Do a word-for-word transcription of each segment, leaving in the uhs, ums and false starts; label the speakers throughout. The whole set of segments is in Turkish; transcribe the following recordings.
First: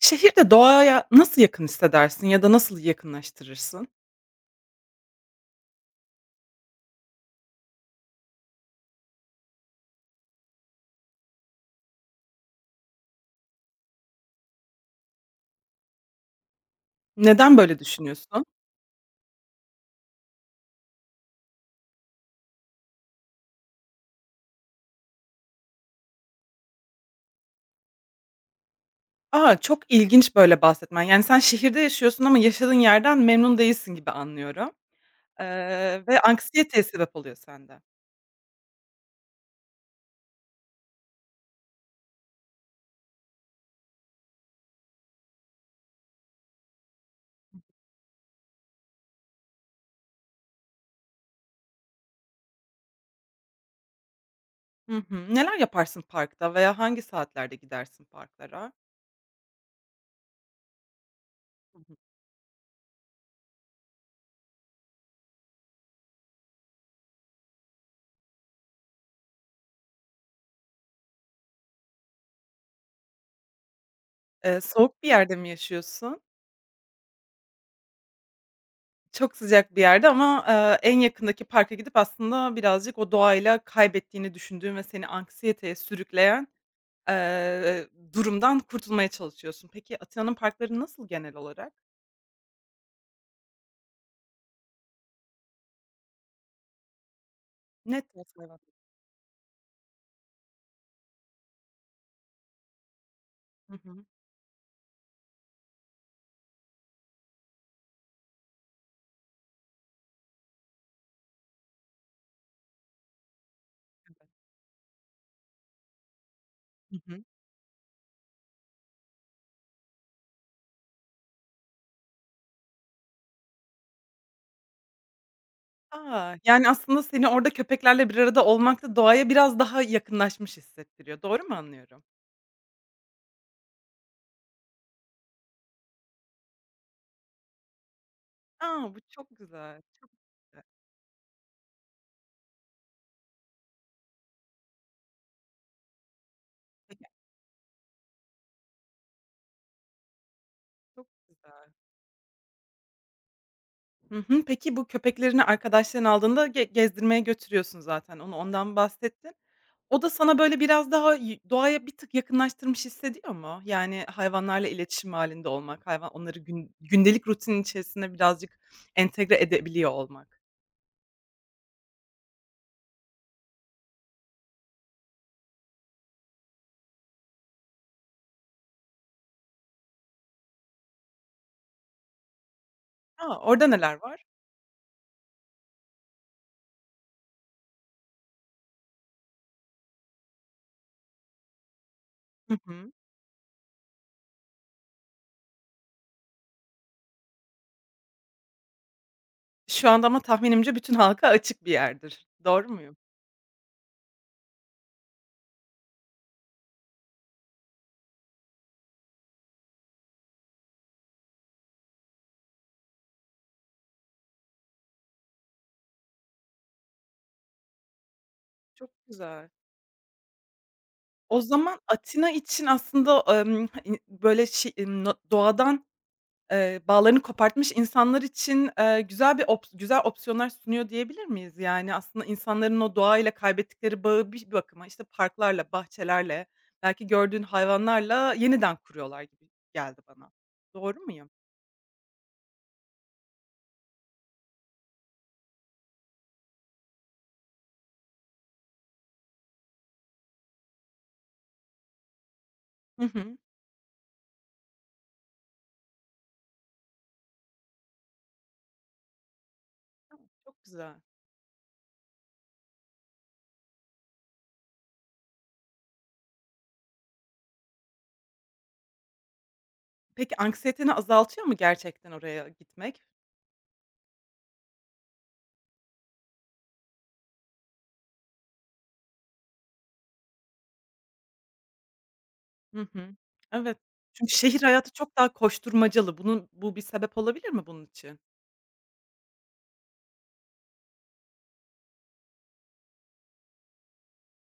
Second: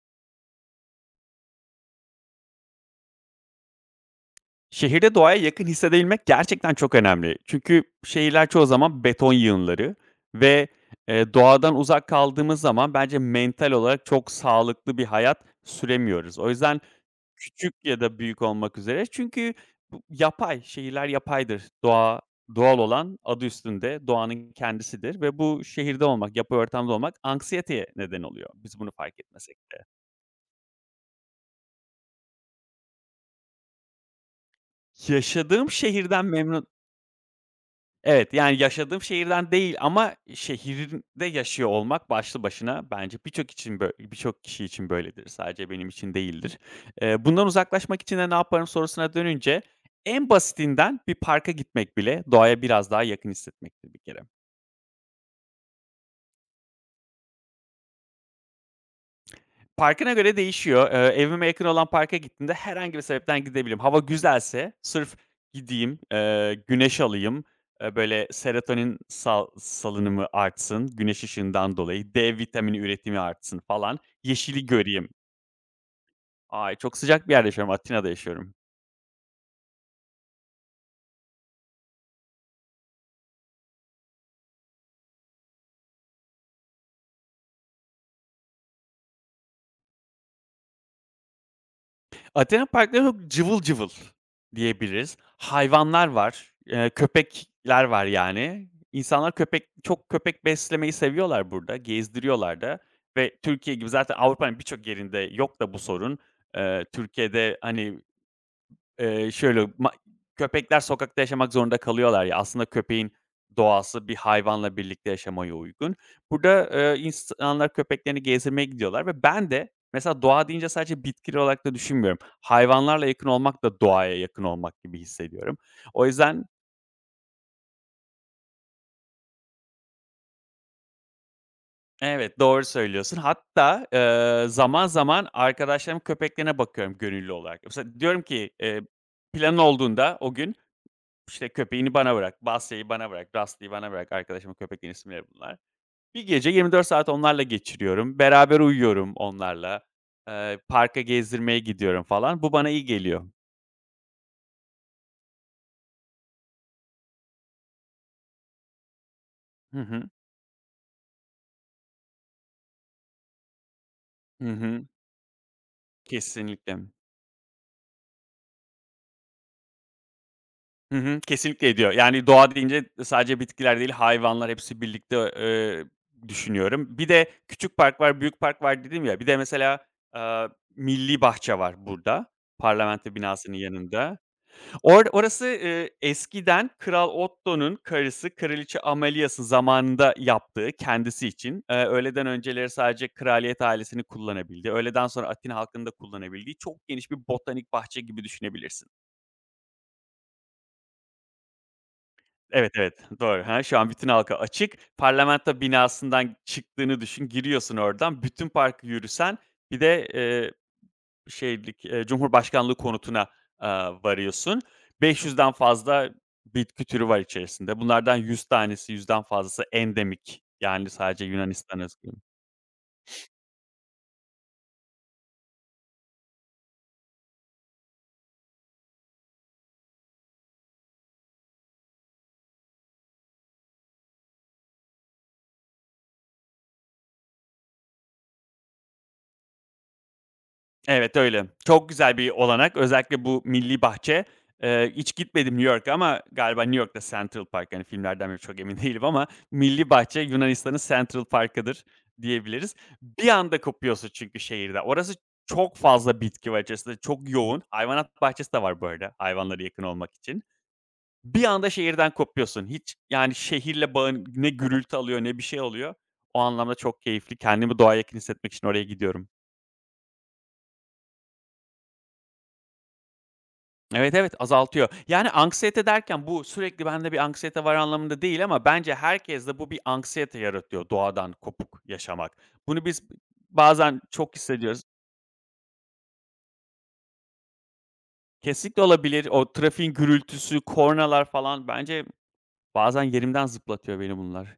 Speaker 1: Şehirde doğaya nasıl yakın hissedersin ya da nasıl yakınlaştırırsın?
Speaker 2: Şehirde doğaya yakın hissedebilmek gerçekten çok önemli. Çünkü şehirler çoğu zaman beton yığınları ve, eee, doğadan uzak kaldığımız zaman bence mental olarak çok sağlıklı bir hayat süremiyoruz. O yüzden
Speaker 1: Neden
Speaker 2: küçük
Speaker 1: böyle
Speaker 2: ya da büyük
Speaker 1: düşünüyorsun?
Speaker 2: olmak üzere çünkü bu yapay, şehirler yapaydır. Doğa, doğal olan adı üstünde doğanın kendisidir ve bu şehirde olmak, yapay ortamda olmak anksiyeteye neden oluyor biz bunu fark
Speaker 1: A!
Speaker 2: etmesek.
Speaker 1: Çok ilginç böyle bahsetmen. Yani, sen şehirde yaşıyorsun ama yaşadığın yerden memnun değilsin gibi anlıyorum,
Speaker 2: Yaşadığım
Speaker 1: eee, ve
Speaker 2: şehirden memnun.
Speaker 1: anksiyeteye sebep oluyor sende.
Speaker 2: Evet, yani yaşadığım şehirden değil ama şehirde yaşıyor olmak başlı başına bence birçok için bö birçok kişi için böyledir. Sadece benim için değildir. Eee, bundan uzaklaşmak için de ne yaparım sorusuna dönünce en basitinden bir parka gitmek bile doğaya biraz daha yakın hissetmektir bir kere.
Speaker 1: Hı hı. Neler yaparsın parkta veya hangi saatlerde gidersin parklara?
Speaker 2: Parkına göre değişiyor. Eee, evime yakın
Speaker 1: Hı
Speaker 2: olan
Speaker 1: hı.
Speaker 2: parka gittiğimde herhangi bir sebepten gidebilirim. Hava güzelse sırf gideyim, eee, güneş alayım, eee, böyle serotonin sal salınımı artsın güneş ışığından dolayı, D vitamini üretimi artsın falan,
Speaker 1: Eee,
Speaker 2: yeşili
Speaker 1: soğuk
Speaker 2: göreyim.
Speaker 1: bir yerde mi yaşıyorsun?
Speaker 2: Ay, çok sıcak bir yerde yaşıyorum, Atina'da yaşıyorum.
Speaker 1: Çok sıcak bir yerde ama, eee, en yakındaki parka gidip aslında birazcık o doğayla kaybettiğini düşündüğün ve seni anksiyeteye sürükleyen Eee, durumdan kurtulmaya çalışıyorsun. Peki Atina'nın parkları nasıl genel olarak?
Speaker 2: Atina parkları çok cıvıl cıvıl diyebiliriz. Hayvanlar var, eee, köpekler
Speaker 1: Ne
Speaker 2: var
Speaker 1: Evet, evet.
Speaker 2: yani. İnsanlar köpek çok köpek beslemeyi seviyorlar burada, gezdiriyorlar da ve
Speaker 1: Hı
Speaker 2: Türkiye gibi
Speaker 1: hı.
Speaker 2: zaten Avrupa'nın birçok yerinde yok da bu sorun. Eee, Türkiye'de, hani, Eee, şöyle, ma köpekler sokakta yaşamak zorunda kalıyorlar ya, aslında köpeğin doğası bir hayvanla birlikte yaşamaya uygun. Burada,
Speaker 1: Hı
Speaker 2: eee,
Speaker 1: hı.
Speaker 2: insanlar köpeklerini gezdirmeye gidiyorlar ve ben de mesela doğa deyince sadece bitkiler olarak da düşünmüyorum. Hayvanlarla yakın olmak da doğaya yakın olmak gibi hissediyorum. O
Speaker 1: A!
Speaker 2: yüzden
Speaker 1: Yani aslında seni orada köpeklerle bir arada olmak da doğaya biraz daha yakınlaşmış hissettiriyor. Doğru mu anlıyorum?
Speaker 2: evet, doğru söylüyorsun. Hatta, eee, zaman zaman arkadaşlarımın köpeklerine bakıyorum gönüllü olarak. Mesela diyorum ki, eee,
Speaker 1: A! Bu çok
Speaker 2: planın
Speaker 1: güzel, çok
Speaker 2: olduğunda o gün
Speaker 1: güzel,
Speaker 2: İşte, köpeğini bana bırak, Basya'yı bana bırak, Rusty'yi bana bırak. Arkadaşımın köpeklerin isimleri bunlar. Bir gece yirmi dört saat onlarla geçiriyorum. Beraber uyuyorum onlarla. Eee, parka
Speaker 1: çok
Speaker 2: gezdirmeye
Speaker 1: güzel.
Speaker 2: gidiyorum falan. Bu bana iyi geliyor.
Speaker 1: Hı hı. Peki bu köpeklerini arkadaşların aldığında ge gezdirmeye götürüyorsun zaten. Onu ondan bahsettin.
Speaker 2: Hı hı.
Speaker 1: O da sana böyle biraz daha y doğaya bir tık yakınlaştırmış hissediyor mu? Yani
Speaker 2: Hı
Speaker 1: hayvanlarla
Speaker 2: hı.
Speaker 1: iletişim halinde olmak, hayvan onları gün
Speaker 2: Kesinlikle.
Speaker 1: gündelik rutinin içerisine birazcık entegre edebiliyor olmak.
Speaker 2: Hı hı. Kesinlikle ediyor. Yani doğa deyince sadece bitkiler değil, hayvanlar hepsi birlikte, eee, düşünüyorum. Bir de küçük park var, büyük park var dedim ya. Bir de mesela, eee, milli bahçe var burada, parlamento
Speaker 1: A!
Speaker 2: binasının
Speaker 1: Orada neler
Speaker 2: yanında.
Speaker 1: var?
Speaker 2: Or orası, eee, eskiden Kral Otto'nun karısı Kraliçe Amalias'ın zamanında yaptığı kendisi için, eee, öğleden
Speaker 1: Hı
Speaker 2: önceleri
Speaker 1: hı.
Speaker 2: sadece kraliyet ailesini kullanabildi, öğleden sonra Atina halkının da kullanabildiği çok geniş bir botanik bahçe gibi düşünebilirsin.
Speaker 1: Şu anda ama tahminimce bütün halka açık bir yerdir. Doğru
Speaker 2: Evet, evet,
Speaker 1: muyum?
Speaker 2: doğru. Hı Şu an bütün halka açık. Parlamento binasından çıktığını düşün, giriyorsun oradan, bütün parkı yürüsen bir de, şeylik, eee, Cumhurbaşkanlığı konutuna, aaa, varıyorsun. beş yüzden fazla bitki türü var içerisinde. Bunlardan yüz
Speaker 1: Çok
Speaker 2: tanesi, yüzden
Speaker 1: güzel.
Speaker 2: fazlası endemik. Yani sadece
Speaker 1: O
Speaker 2: Yunanistan
Speaker 1: zaman
Speaker 2: özgü.
Speaker 1: Atina için aslında, emm, hani, böyle şey, emm, no doğadan Eee, bağlarını kopartmış insanlar için, eee, güzel bir ops güzel opsiyonlar sunuyor diyebilir miyiz? Yani, aslında insanların o doğayla kaybettikleri bağı bir bakıma, işte, parklarla, bahçelerle, belki gördüğün hayvanlarla yeniden kuruyorlar gibi geldi bana. Doğru
Speaker 2: Evet,
Speaker 1: muyum?
Speaker 2: öyle. Çok güzel bir olanak. Özellikle bu milli bahçe. Eee, hiç gitmedim New York'a ama galiba New York'ta Central Park, hani, filmlerden beri çok emin değilim ama milli bahçe Yunanistan'ın Central Park'ıdır diyebiliriz.
Speaker 1: Hı
Speaker 2: Bir
Speaker 1: hı.
Speaker 2: anda kopuyorsun çünkü şehirde. Orası çok fazla bitki var içerisinde, çok yoğun. Hayvanat bahçesi de var bu arada hayvanlara yakın olmak
Speaker 1: Tamam,
Speaker 2: için.
Speaker 1: çok güzel.
Speaker 2: Bir anda şehirden kopuyorsun. Hiç, yani, şehirle bağın ne gürültü alıyor ne bir şey alıyor. O anlamda çok keyifli. Kendimi doğaya yakın hissetmek için oraya gidiyorum.
Speaker 1: Peki anksiyeteni azaltıyor mu gerçekten oraya gitmek?
Speaker 2: Evet, evet, azaltıyor. Yani anksiyete derken bu sürekli bende bir anksiyete var anlamında değil ama bence herkeste bu bir anksiyete yaratıyor doğadan kopuk yaşamak. Bunu
Speaker 1: Hı
Speaker 2: biz
Speaker 1: hı. Evet.
Speaker 2: bazen
Speaker 1: Çünkü
Speaker 2: çok
Speaker 1: şehir
Speaker 2: hissediyoruz.
Speaker 1: hayatı çok daha koşturmacalı. Bunun bu bir sebep olabilir mi bunun için?
Speaker 2: Kesinlikle olabilir. O trafiğin gürültüsü, kornalar falan bence bazen yerimden zıplatıyor beni bunlar.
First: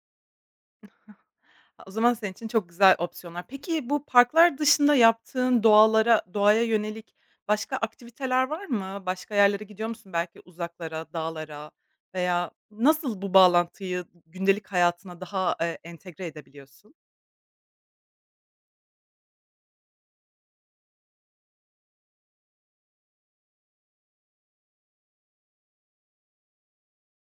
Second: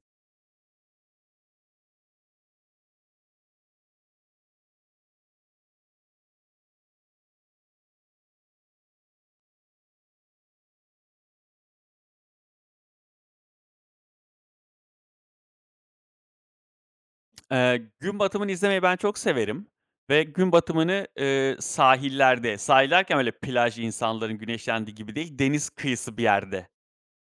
Speaker 1: Ha, o zaman senin için çok güzel opsiyonlar. Peki bu parklar dışında yaptığın doğalara doğaya yönelik başka aktiviteler var mı? Başka yerlere gidiyor musun belki uzaklara, dağlara veya nasıl bu bağlantıyı gündelik hayatına daha, eee, entegre edebiliyorsun?
Speaker 2: Eee, gün batımını izlemeyi ben çok severim ve gün batımını, eee, sahillerde, sahil öyle plaj, insanların güneşlendiği gibi değil, deniz kıyısı bir yerde.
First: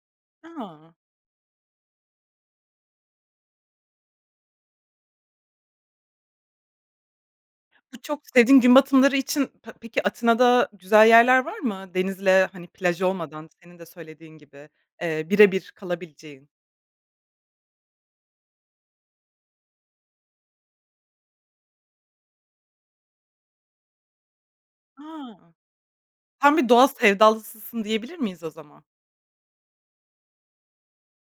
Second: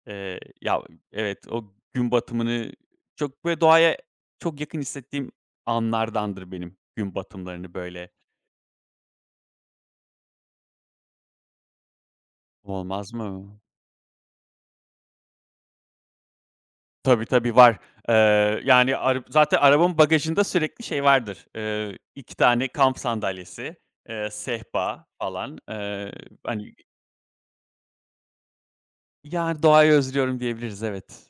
Speaker 2: Eee, ya,
Speaker 1: A!
Speaker 2: evet, o gün batımını çok böyle doğaya çok yakın hissettiğim anlardandır benim gün batımlarını
Speaker 1: Bu
Speaker 2: böyle.
Speaker 1: çok sevdiğin gün batımları için pe peki Atina'da güzel yerler var mı? Denizle, hani, plaj
Speaker 2: Olmaz
Speaker 1: olmadan
Speaker 2: mı?
Speaker 1: senin de söylediğin gibi, eee, bire kalabileceğin.
Speaker 2: Tabii, tabii var. Eee, yani arab zaten arabamın bagajında sürekli şey vardır. Eee, iki tane kamp sandalyesi, eee, sehpa
Speaker 1: A!
Speaker 2: falan. Eee,
Speaker 1: Tam bir
Speaker 2: hani,
Speaker 1: doğa sevdalısısın diyebilir miyiz o zaman?
Speaker 2: yani, doğayı özlüyorum diyebiliriz, evet.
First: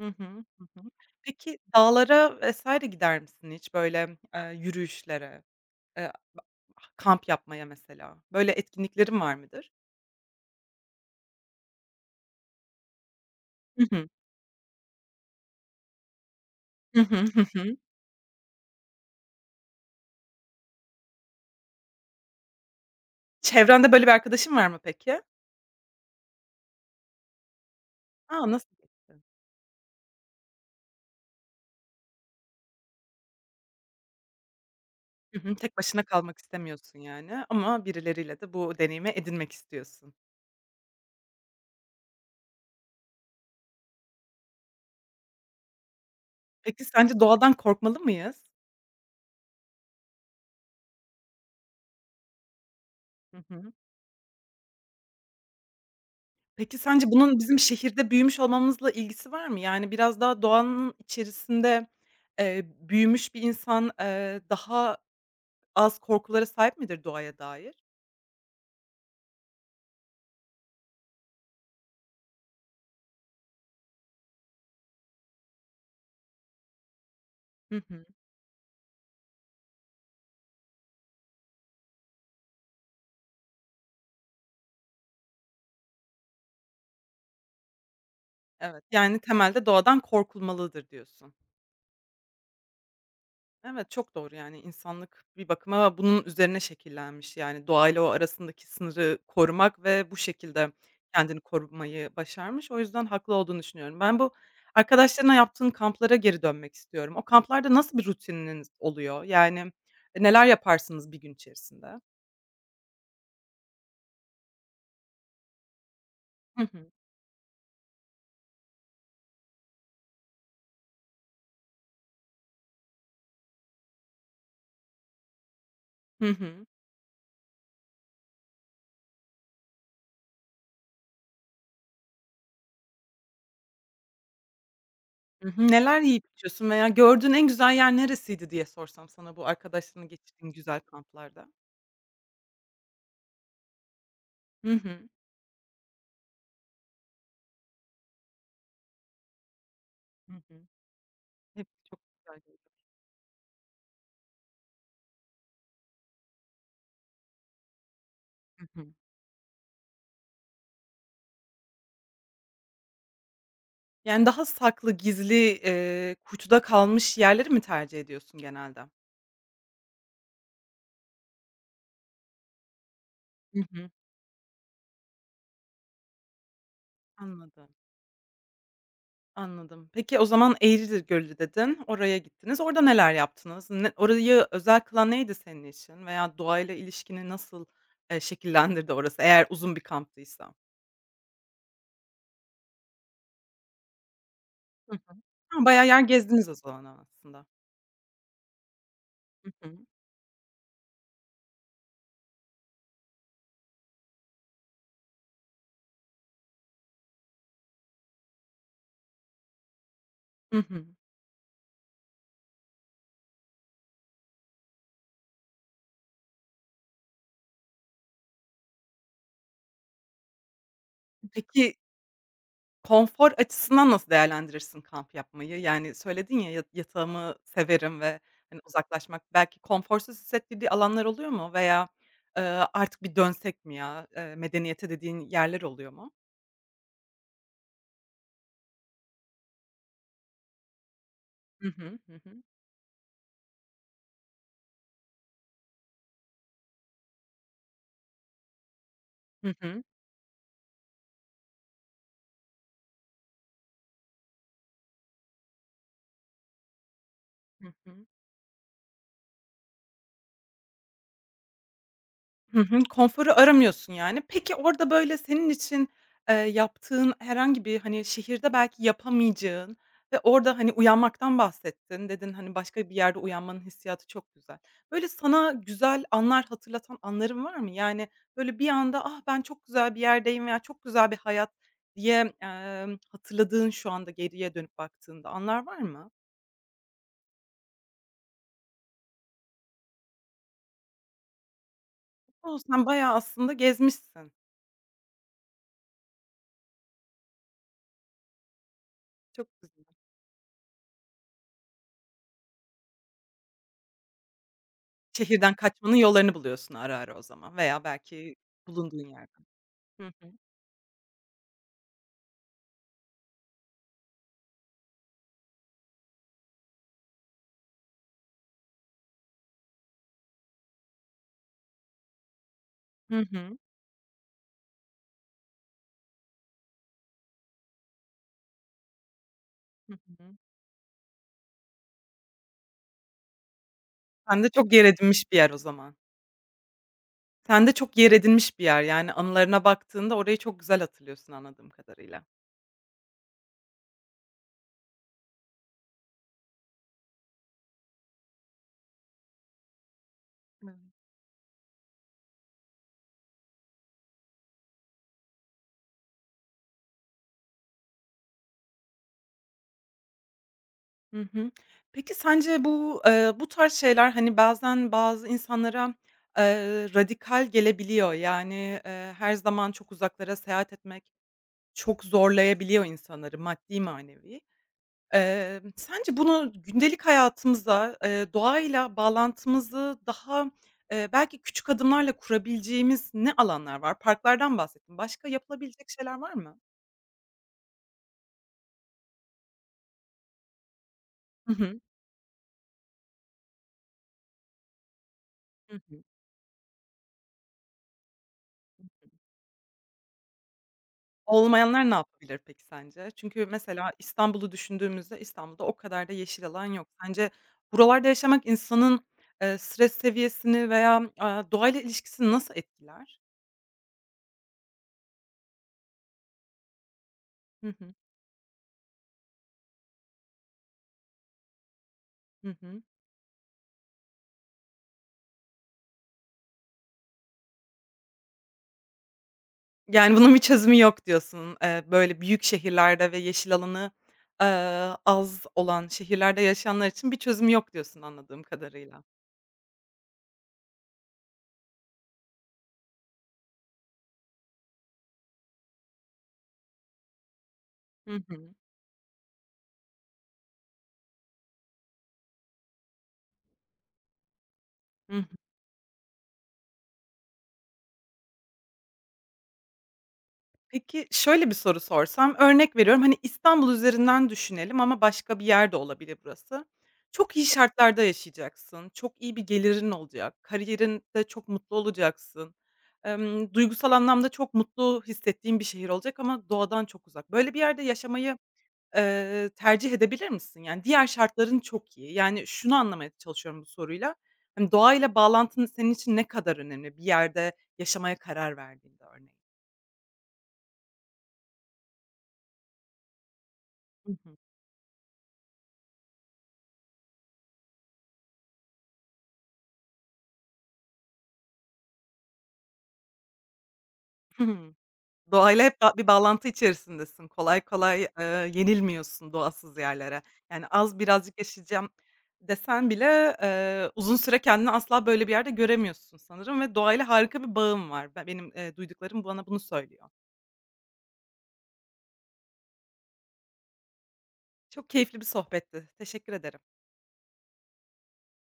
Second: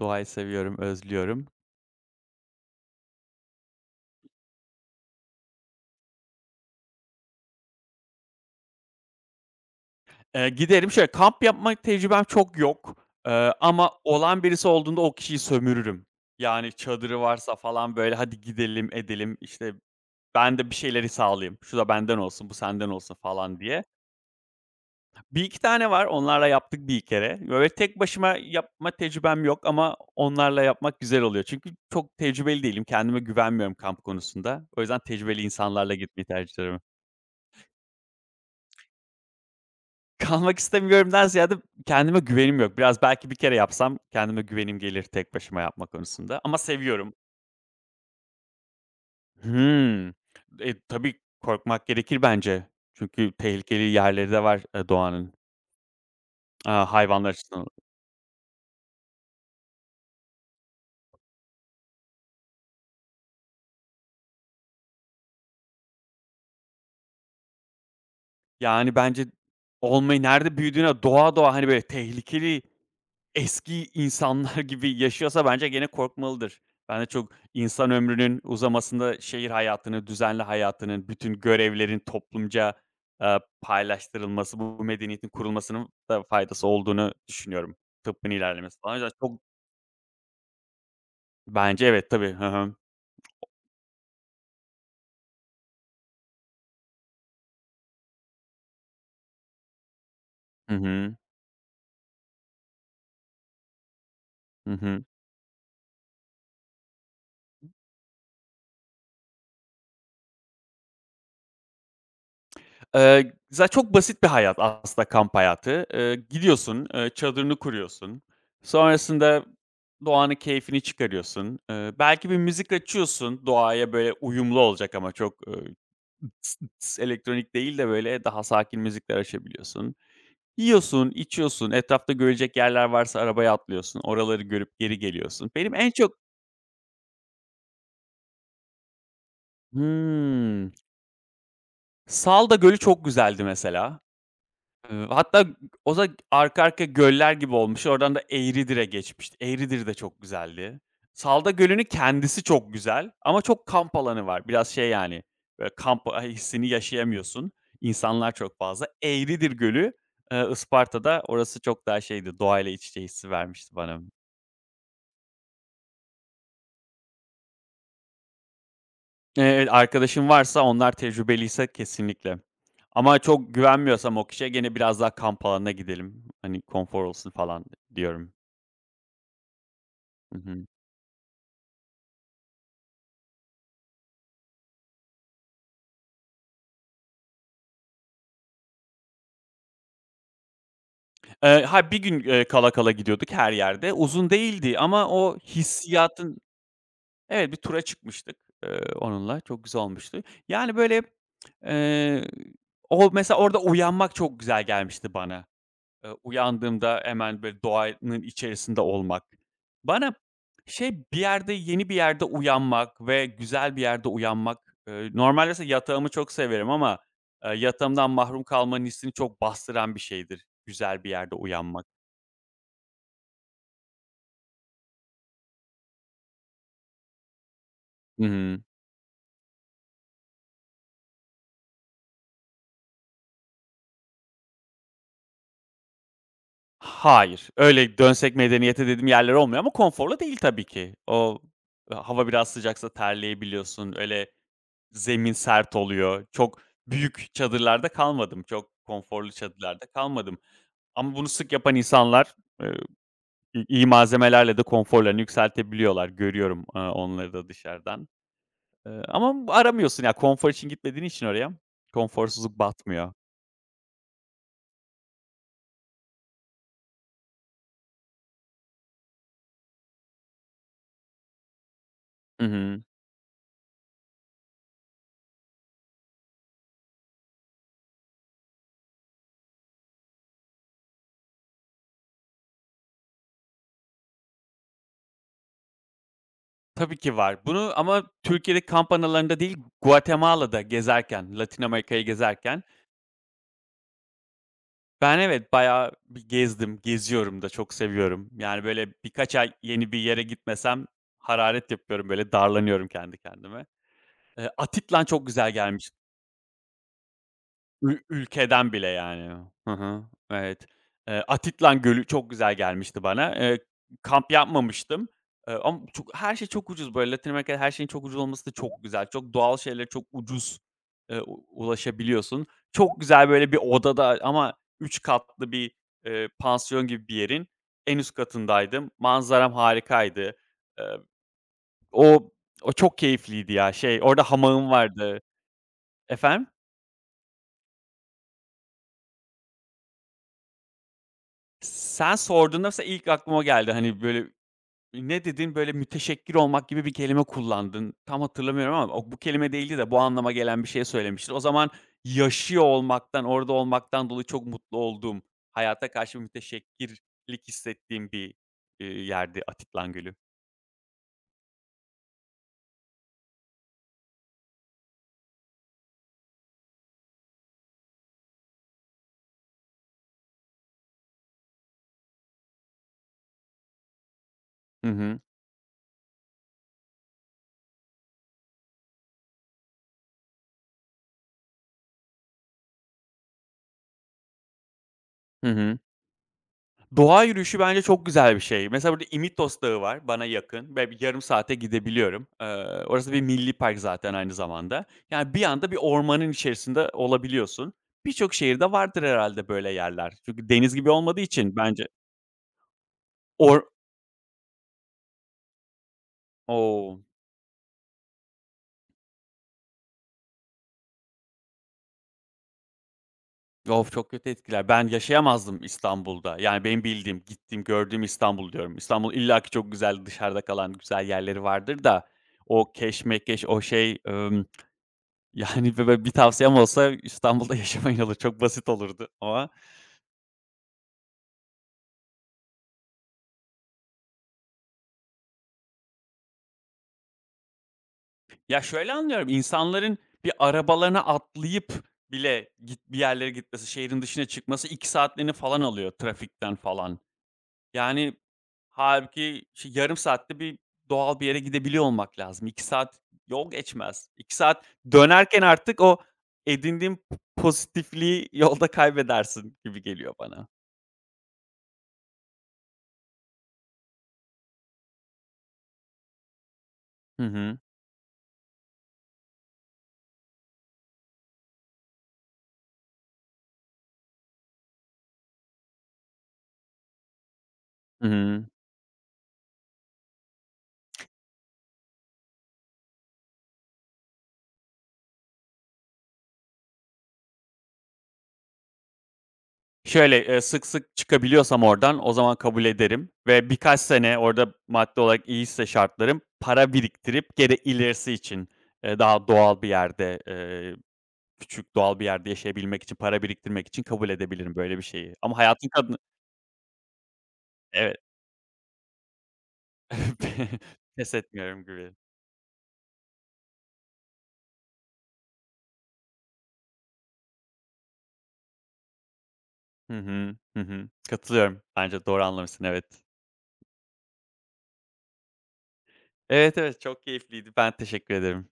Speaker 1: Hı hı. Hı
Speaker 2: seviyorum,
Speaker 1: hı.
Speaker 2: özlüyorum.
Speaker 1: Peki dağlara vesaire gider misin hiç? Böyle, eee, yürüyüşlere, eee, kamp yapmaya mesela? Böyle etkinliklerin var mıdır?
Speaker 2: Eee, giderim. Şöyle, kamp yapma tecrübem çok yok, eee,
Speaker 1: Hı
Speaker 2: ama
Speaker 1: hı.
Speaker 2: olan birisi olduğunda o kişiyi sömürürüm. Yani
Speaker 1: Hı hı.
Speaker 2: çadırı
Speaker 1: Hı
Speaker 2: varsa
Speaker 1: hı.
Speaker 2: falan, böyle, "Hadi gidelim, edelim." İşte, ben de bir şeyleri sağlayayım. "Şu da benden olsun, bu senden olsun." falan diye.
Speaker 1: Çevrende böyle bir arkadaşın var mı peki?
Speaker 2: Bir iki tane var, onlarla yaptık bir kere. Böyle, tek başıma
Speaker 1: A, nasıl
Speaker 2: yapma
Speaker 1: geçti?
Speaker 2: tecrübem yok ama onlarla yapmak güzel oluyor. Çünkü çok tecrübeli değilim, kendime güvenmiyorum kamp konusunda. O yüzden
Speaker 1: Hı
Speaker 2: tecrübeli
Speaker 1: hı. Tek
Speaker 2: insanlarla
Speaker 1: başına
Speaker 2: gitmeyi
Speaker 1: kalmak
Speaker 2: tercih ederim.
Speaker 1: istemiyorsun yani ama birileriyle de bu deneyimi edinmek istiyorsun.
Speaker 2: Kalmak istemiyorumdan ziyade kendime güvenim yok. Biraz belki bir kere yapsam kendime güvenim gelir tek başıma yapma konusunda ama
Speaker 1: Peki
Speaker 2: seviyorum.
Speaker 1: sence doğadan korkmalı mıyız?
Speaker 2: Hımm. E, tabii korkmak gerekir bence. Çünkü
Speaker 1: Hı hı.
Speaker 2: tehlikeli yerleri de var, eee, doğanın,
Speaker 1: Peki,
Speaker 2: aaa,
Speaker 1: sence
Speaker 2: hayvanlar
Speaker 1: bunun bizim
Speaker 2: açısından.
Speaker 1: şehirde büyümüş olmamızla ilgisi var mı? Yani, biraz daha doğanın içerisinde, eee, büyümüş bir insan, eee, daha az korkulara sahip midir doğaya dair?
Speaker 2: Yani, bence olmayı nerede büyüdüğüne doğa doğa, hani, böyle tehlikeli. Eski insanlar gibi yaşıyorsa bence gene korkmalıdır. Ben de çok
Speaker 1: Hı
Speaker 2: insan
Speaker 1: hı.
Speaker 2: ömrünün uzamasında şehir hayatının, düzenli hayatının, bütün görevlerin toplumca, eee, paylaştırılması, bu medeniyetin kurulmasının da faydası olduğunu düşünüyorum. Tıbbın ilerlemesi
Speaker 1: Evet.
Speaker 2: falan. O yüzden
Speaker 1: Yani,
Speaker 2: çok
Speaker 1: temelde doğadan korkulmalıdır diyorsun.
Speaker 2: bence evet, tabii. Hı hı.
Speaker 1: Evet, çok doğru, yani, insanlık bir bakıma bunun üzerine şekillenmiş. Yani, doğayla o arasındaki sınırı korumak ve bu şekilde
Speaker 2: Hı hı.
Speaker 1: kendini korumayı başarmış. O yüzden haklı olduğunu düşünüyorum. Ben bu
Speaker 2: Hı hı.
Speaker 1: arkadaşlarına yaptığın kamplara geri dönmek istiyorum. O kamplarda nasıl bir rutininiz oluyor? Yani, e, neler yaparsınız bir gün içerisinde?
Speaker 2: Eee, za Çok basit bir hayat aslında kamp hayatı. Eee,
Speaker 1: Hı
Speaker 2: gidiyorsun,
Speaker 1: hı.
Speaker 2: eee, çadırını kuruyorsun. Sonrasında doğanın keyfini çıkarıyorsun. Eee, belki bir müzik açıyorsun doğaya böyle uyumlu olacak ama çok, eee,
Speaker 1: Hı
Speaker 2: tıs
Speaker 1: hı.
Speaker 2: tıs elektronik değil de böyle daha sakin müzikler açabiliyorsun. Yiyorsun, içiyorsun, etrafta görülecek yerler varsa arabaya atlıyorsun, oraları görüp geri
Speaker 1: Hı
Speaker 2: geliyorsun.
Speaker 1: hı.
Speaker 2: Benim en
Speaker 1: Neler
Speaker 2: çok...
Speaker 1: yiyip içiyorsun veya gördüğün en güzel yer neresiydi diye sorsam sana bu arkadaşlarına geçirdiğin
Speaker 2: Hımm.
Speaker 1: güzel kamplarda?
Speaker 2: Salda Gölü çok güzeldi mesela.
Speaker 1: Hı
Speaker 2: Eee,
Speaker 1: hı.
Speaker 2: hatta o da arka göller gibi olmuş. Oradan da Eğridir'e geçmişti. Eğridir de çok
Speaker 1: Hı hı.
Speaker 2: güzeldi. Salda
Speaker 1: Hepsi
Speaker 2: Gölü'nün
Speaker 1: çok güzel
Speaker 2: kendisi çok
Speaker 1: geliyor.
Speaker 2: güzel ama çok kamp alanı var. Biraz şey yani, böyle kamp a hissini yaşayamıyorsun. İnsanlar çok
Speaker 1: Hı
Speaker 2: fazla.
Speaker 1: hı.
Speaker 2: Eğridir Gölü, eee, Isparta'da. Orası çok daha şeydi, doğayla iç içe hissi vermişti bana.
Speaker 1: Yani, daha saklı, gizli, eee, kuytuda kalmış yerleri mi tercih ediyorsun genelde?
Speaker 2: Eee, arkadaşın varsa, onlar tecrübeliyse kesinlikle. Ama çok
Speaker 1: Hı hı.
Speaker 2: güvenmiyorsam o kişiye gene biraz daha kamp alanına gidelim. Hani konfor olsun falan
Speaker 1: Anladım,
Speaker 2: diyorum.
Speaker 1: anladım. Peki, o
Speaker 2: Hı
Speaker 1: zaman
Speaker 2: hı.
Speaker 1: Eğridir Gölü dedin, oraya gittiniz. Orada neler yaptınız? Ne orayı özel kılan neydi senin için veya doğayla ilişkini nasıl, eee, şekillendirdi orası eğer uzun bir kamptıysa?
Speaker 2: Eee, ha, bir gün, eee, kala kala gidiyorduk her yerde. Uzun değildi
Speaker 1: Hı
Speaker 2: ama
Speaker 1: hı.
Speaker 2: o
Speaker 1: Ha, bayağı yer
Speaker 2: hissiyatın...
Speaker 1: gezdiniz o zaman aslında.
Speaker 2: Evet, bir tura çıkmıştık, eee, onunla.
Speaker 1: Hı
Speaker 2: Çok
Speaker 1: hı.
Speaker 2: güzel olmuştu. Yani, böyle, eee, o mesela orada uyanmak çok güzel gelmişti bana. Eee, uyandığımda hemen, böyle, doğanın içerisinde olmak. Bana
Speaker 1: Hı hı.
Speaker 2: şey, bir yerde, yeni bir yerde uyanmak ve güzel bir yerde uyanmak, eee, normalde mesela yatağımı çok severim ama, eee, yatağımdan mahrum kalmanın hissini çok bastıran bir şeydir, güzel bir yerde
Speaker 1: Peki
Speaker 2: uyanmak.
Speaker 1: Konfor açısından nasıl değerlendirirsin kamp yapmayı? Yani, söyledin ya, "Ya yatağımı severim ve,
Speaker 2: Hı hı.
Speaker 1: hani, uzaklaşmak" belki konforsuz hissettirdiği alanlar oluyor mu veya, eee, "Artık bir dönsek mi ya?" eee, medeniyete dediğin yerler oluyor mu?
Speaker 2: Hayır, öyle dönsek medeniyete dediğim yerler olmuyor ama konforlu değil tabii ki. O
Speaker 1: Hı
Speaker 2: e,
Speaker 1: hı. Hı
Speaker 2: hava
Speaker 1: hı.
Speaker 2: biraz sıcaksa terleyebiliyorsun, öyle zemin sert oluyor. Çok büyük çadırlarda kalmadım, çok konforlu
Speaker 1: Hı hı.
Speaker 2: çadırlarda kalmadım ama bunu sık yapan insanlar, eee, i iyi malzemelerle de konforlarını yükseltebiliyorlar. Görüyorum, eee, onları da
Speaker 1: Hı hı.
Speaker 2: dışarıdan. Eee, ama aramıyorsun ya konfor için gitmediğin için oraya konforsuzluk
Speaker 1: Hı hı,
Speaker 2: batmıyor.
Speaker 1: konforu aramıyorsun yani. Peki orada, böyle, senin için, eee, yaptığın herhangi bir, hani, şehirde belki yapamayacağın ve orada, hani, uyanmaktan bahsettin. Dedin,
Speaker 2: Hı
Speaker 1: hani,
Speaker 2: hı.
Speaker 1: başka bir yerde uyanmanın hissiyatı çok güzel. Böyle, sana güzel anlar hatırlatan anların var mı? Yani, böyle, bir anda, "Ah, ben çok güzel bir yerdeyim." veya "Çok güzel bir hayat." diye, emm, hatırladığın şu anda geriye dönüp baktığında anlar var mı?
Speaker 2: Tabii ki var. Bunu ama Türkiye'deki kamp alanlarında değil, Guatemala'da gezerken, Latin Amerika'yı
Speaker 1: O,
Speaker 2: gezerken
Speaker 1: sen bayağı aslında gezmişsin.
Speaker 2: ben evet bayağı bir gezdim, geziyorum da çok seviyorum. Yani, böyle, birkaç
Speaker 1: Çok
Speaker 2: ay
Speaker 1: güzel.
Speaker 2: yeni bir yere gitmesem hararet yapıyorum, böyle, darlanıyorum kendi kendime. Eee, Atitlan çok güzel
Speaker 1: Şehirden kaçmanın
Speaker 2: gelmişti.
Speaker 1: yollarını buluyorsun ara ara o zaman veya
Speaker 2: Ül
Speaker 1: belki
Speaker 2: ülkeden bile
Speaker 1: bulunduğun
Speaker 2: yani.
Speaker 1: yerden.
Speaker 2: Hı hı.
Speaker 1: Hı hı.
Speaker 2: Evet. Eee, Atitlan Gölü çok güzel gelmişti bana. Eee, kamp yapmamıştım. Eee, ama çok her şey çok ucuz böyle Latin Amerika'da her şeyin çok ucuz olması da çok güzel. Çok doğal şeylere çok ucuz, eee, u ulaşabiliyorsun. Çok
Speaker 1: Hı
Speaker 2: güzel böyle bir
Speaker 1: hı.
Speaker 2: odada ama üç katlı bir, eee, pansiyon gibi bir yerin en üst katındaydım. Manzaram
Speaker 1: Hı
Speaker 2: harikaydı.
Speaker 1: hı.
Speaker 2: Eee, o o çok keyifliydi ya. Şey, orada
Speaker 1: Sende
Speaker 2: hamağım
Speaker 1: çok yer
Speaker 2: vardı.
Speaker 1: edinmiş bir yer o zaman.
Speaker 2: Efendim?
Speaker 1: Sende çok yer edinmiş bir yer, yani, anılarına baktığında orayı çok güzel hatırlıyorsun anladığım
Speaker 2: Sen
Speaker 1: kadarıyla.
Speaker 2: sorduğunda mesela ilk aklıma geldi. Hani, böyle, ne dedin? Böyle, "Müteşekkir olmak" gibi bir kelime kullandın. Tam hatırlamıyorum ama o bu kelime değildi de bu anlama gelen bir
Speaker 1: Evet.
Speaker 2: şey söylemiştin. O zaman yaşıyor olmaktan, orada olmaktan dolayı çok mutlu olduğum, hayata karşı bir müteşekkirlik hissettiğim bir, eee, yerdi Atiklan Gölü.
Speaker 1: Hı hı. Peki sence bu, eee, bu tarz şeyler, hani, bazen bazı insanlara, eee, radikal gelebiliyor. Yani, eee, her zaman çok uzaklara seyahat etmek çok zorlayabiliyor insanları maddi manevi.
Speaker 2: Hı hı.
Speaker 1: Emm, sence bunu gündelik hayatımıza, eee, doğayla bağlantımızı daha, eee, belki küçük adımlarla kurabileceğimiz ne alanlar var? Parklardan bahsettin. Başka
Speaker 2: Hı hı.
Speaker 1: yapılabilecek şeyler var mı?
Speaker 2: Doğa yürüyüşü bence çok güzel bir şey. Mesela burada İmitos Dağı var bana yakın ve bir yarım
Speaker 1: Hı
Speaker 2: saate
Speaker 1: hı.
Speaker 2: gidebiliyorum. Eee, orası bir milli park zaten aynı zamanda. Yani bir anda
Speaker 1: Hı
Speaker 2: bir
Speaker 1: hı.
Speaker 2: ormanın içerisinde olabiliyorsun. Birçok şehirde vardır herhalde böyle yerler. Çünkü deniz gibi olmadığı için bence
Speaker 1: Olmayanlar ne yapabilir peki sence? Çünkü
Speaker 2: or
Speaker 1: mesela İstanbul'u düşündüğümüzde İstanbul'da o kadar da yeşil alan yok.
Speaker 2: O!
Speaker 1: Sence buralarda yaşamak insanın, eee, stres seviyesini veya, aaa, doğayla ilişkisini nasıl etkiler?
Speaker 2: Of, çok kötü etkiler. Ben yaşayamazdım İstanbul'da. Yani benim bildiğim, gittiğim,
Speaker 1: Hı hı.
Speaker 2: gördüğüm İstanbul diyorum. İstanbul illaki çok güzel, dışarıda kalan güzel yerleri vardır da
Speaker 1: Hı
Speaker 2: o
Speaker 1: hı.
Speaker 2: keşmekeş, o şey, ımm yani, bi bi bir tavsiyem olsa İstanbul'da yaşamayın olur. Çok basit olurdu ama
Speaker 1: Yani, bunun bir çözümü yok diyorsun. Eee, böyle, büyük şehirlerde ve yeşil alanı, eee, az olan şehirlerde yaşayanlar için bir çözümü yok diyorsun anladığım
Speaker 2: ya, şöyle
Speaker 1: kadarıyla.
Speaker 2: anlıyorum, insanların bir arabalarına atlayıp bile git bir yerlere gitmesi, şehrin dışına çıkması iki saatlerini falan alıyor trafikten falan.
Speaker 1: Hı
Speaker 2: Yani,
Speaker 1: hı.
Speaker 2: halbuki ş yarım saatte bir doğal bir yere gidebiliyor olmak lazım. İki saat yol geçmez. İki saat
Speaker 1: Hı hı.
Speaker 2: dönerken artık o edindiğin pozitifliği yolda kaybedersin gibi geliyor bana.
Speaker 1: Peki, şöyle bir soru sorsam, örnek veriyorum, hani, İstanbul üzerinden düşünelim ama başka bir yerde olabilir burası.
Speaker 2: Hı
Speaker 1: Çok iyi
Speaker 2: hı.
Speaker 1: şartlarda yaşayacaksın, çok iyi bir gelirin olacak, kariyerinde çok mutlu olacaksın, emm, duygusal anlamda çok mutlu hissettiğin bir şehir olacak ama doğadan çok uzak. Böyle bir yerde
Speaker 2: Hı
Speaker 1: yaşamayı
Speaker 2: hı.
Speaker 1: Eee, tercih edebilir misin? Yani, diğer şartların çok iyi. Yani, şunu anlamaya çalışıyorum bu soruyla. Hani, doğayla bağlantın senin için ne kadar önemli bir yerde yaşamaya karar verdiğinde örneğin?
Speaker 2: Şöyle, eee, sık sık çıkabiliyorsam oradan o zaman kabul ederim ve birkaç
Speaker 1: Hı
Speaker 2: sene
Speaker 1: hı.
Speaker 2: orada maddi olarak iyiyse şartlarım, para biriktirip gene ilerisi için, eee, daha doğal bir yerde, eee, küçük doğal bir yerde yaşayabilmek için, para biriktirmek için kabul
Speaker 1: Hı
Speaker 2: edebilirim
Speaker 1: hı.
Speaker 2: böyle bir şeyi. Ama
Speaker 1: Doğayla
Speaker 2: hayatın
Speaker 1: hep ba
Speaker 2: kadını...
Speaker 1: bir bağlantı içerisindesin. Kolay
Speaker 2: Evet.
Speaker 1: kolay, eee, yenilmiyorsun doğasız yerlere. Yani, az
Speaker 2: Pes
Speaker 1: birazcık
Speaker 2: etmiyorum
Speaker 1: yaşayacağım
Speaker 2: gibi.
Speaker 1: desen bile, eee, uzun süre kendini asla böyle bir yerde göremiyorsun sanırım ve doğayla harika bir bağım var. Be benim, eee, duyduklarım bana bunu
Speaker 2: Hı
Speaker 1: söylüyor.
Speaker 2: hı. Hı hı. Katılıyorum. Bence doğru anlamışsın, evet.
Speaker 1: Çok keyifli bir sohbetti. Teşekkür
Speaker 2: Evet,
Speaker 1: ederim.
Speaker 2: evet, çok keyifliydi. Ben teşekkür ederim.